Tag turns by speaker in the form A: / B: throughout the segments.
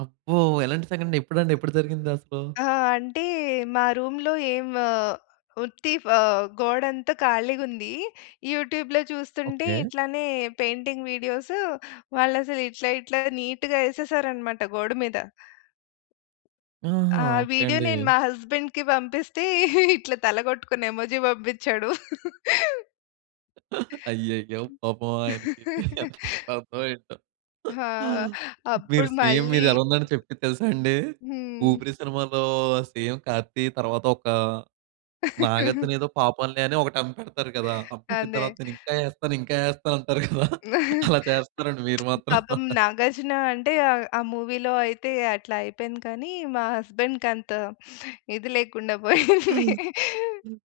A: అబ్బో! ఎలాంటి సంఘటన ఎప్పుడండి ఎప్పుడు జరిగిందసలు?
B: ఆహ్, అంటే మా రూమ్‌లో ఏం వ ఉత్తి ఫ గోడంతా ఖాళీగుంది. యూట్యూబ్‌లో చూస్తుంటే
A: ఓకే.
B: ఇట్లనే పెయింటింగ్ వీడియోసు వాళ్ళసలు ఇట్లా ఇట్లా నీట్‌గా యేసేసారనమాట గోడ మీద.
A: ఆహా!
B: ఆ
A: ఓకే
B: వీడియో
A: అండి.
B: నేను మా హస్బెండ్‌కి పంపిస్తే, ఇట్లా తల గొట్టుకొన్న ఎమోజి బంపిచ్చాడు.
A: అయ్యయ్యో! పాపం ఆయనకి ఎంతకి అర్ధం అయిందో.
B: ఆ!
A: మీరు
B: అప్పుడు
A: సేమ్
B: మళ్లీ
A: మీరెలా ఉందంటే చెప్పింది తెలుసా అండి?
B: హ్మ్.
A: ఊపిరి సినిమాలో సేమ్ 'కార్తీ' తరువాత ఒక నాగార్జునేదో పాపంలే అని ఒకటి అమ్మి పెడతారు కదా! అమ్మి పెట్టిన తర్వాత
B: అందే
A: నేనింకా ఏస్తాను, ఇంకా ఏస్తాను అంటారు కదా! అలా చేస్తున్నారండి మీరు మాత్రం.
B: పాపం 'నాగార్జున' అంటే ఆహ్, ఆ మూవీలో అయితే అట్లా అయిపోయింది కానీ మా హస్బెండ్ కంత ఇది లేకుండా పోయింది.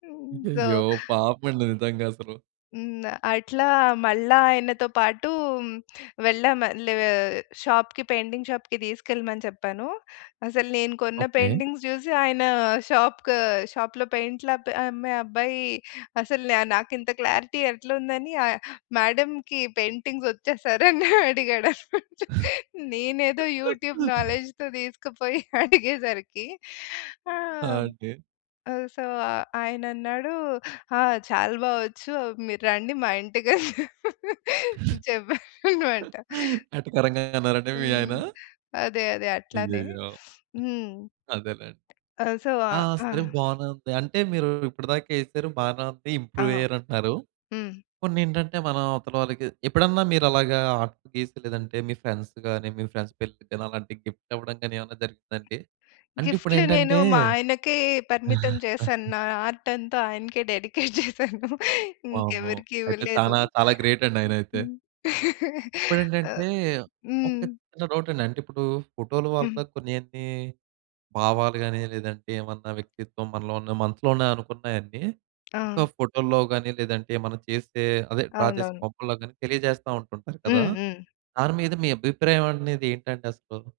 B: హ్మ్ సో
A: అయ్యయ్యో! పాపమండి నిజంగసలు.
B: హ్మ్. అట్లా మళ్ళా ఆయనతో పాటు, వెళ్ళాం మళ్లీ ఆహ్, షాప్‌కి పెయింటింగ్ షాప్‌కి తీసుకెళ్ళమని చెప్పాను. అసలు నేను కొన్న
A: ఓకే.
B: పెయింటింగ్స్ చూసి ఆయన షాప్ క షాప్‌లో పెయింట్లు అబ్బే అమ్మే అబ్బాయి అసలు నా నాకింత క్లారిటీ ఎట్లుందని ఆహ్, మేడమ్‌కి పెయింటింగొచ్చా? సార్ అని అడిగాడనమాట. నేనేదో యూట్యూబ్ నాలెడ్జ్‌తో తీసుకుపోయి అడిగేసరికి
A: ఆ!
B: ఆహ్,
A: అండి.
B: సో, ఆయనన్నాడు ఆ! చాలా బా వచ్చు. మీరు రండి మా ఇంటికని చెప్పారనమాట.
A: ఎటకారంగా అన్నారండి మీ
B: హ్మ్.
A: ఆయన?
B: అదే. అదే. అట్లానే.
A: అయ్యయ్యో!
B: హ్మ్.
A: అదేలేండి.
B: ఆ! సో,
A: ఆ!
B: ఆహ్, ఆ!
A: సరే బానే ఉంది. అంటే మీరు ఇప్పడిదాకా ఏసారు, బానే ఉంది.
B: ఆ!
A: ఇంప్రూవ్ అయ్యారంటున్నారు.
B: హ్మ్.
A: కొన్నేంటంటే, మన అవతల వాళ్ళకి ఎప్పుడన్నా మీరు అలాగా ఆర్ట్ గీసి లేదంటే, మీ ఫ్రెండ్స్ గాని, మీ ఫ్రెండ్స్ పెళ్లికి గాని, అలాంటి గిఫ్ట్ ఇవ్వడం గాని ఏవన్నా జరిగిందా అండి? అంటే
B: గిఫ్ట్లు నేను
A: ఇప్పుడేంటంటే
B: మా ఆయనకే పరిమితం చేశాను. నా ఆర్ట్ అంతా ఆయనకే డెడికేట్ జేశాను.
A: వామ్మో!
B: ఇంకెవరికి
A: అయితే
B: ఇవ్వలేదు.
A: చానా చాలా గ్రేటండి ఆయనయితే.
B: ఆహ్,
A: ఇప్పుడేంటంటే, ఒక
B: హ్మ్.
A: చిన్న డౌటండి. అంటే ఇప్పుడు ఫోటోలు
B: హ్మ్.
A: వల్ల కొన్నేంటి, భావాలు గాని, లేదంటే ఏమన్నా వ్యక్తిత్వం మనలో ఉన్న మనసులోనే అనుకున్నాయన్ని, ఒక
B: ఆ!
A: ఫోటోల్లో గాని, లేదంటే మనం చేసే, అదే డ్రా చేసే
B: అవునవును.
A: బొమ్మలలో గాని, తెలియజేస్తా ఉంటుంటారు కదా!
B: హ్మ్. హ్మ్.
A: దాని మీద మీ అభిప్రాయం అనేది ఏంటండి అసలు?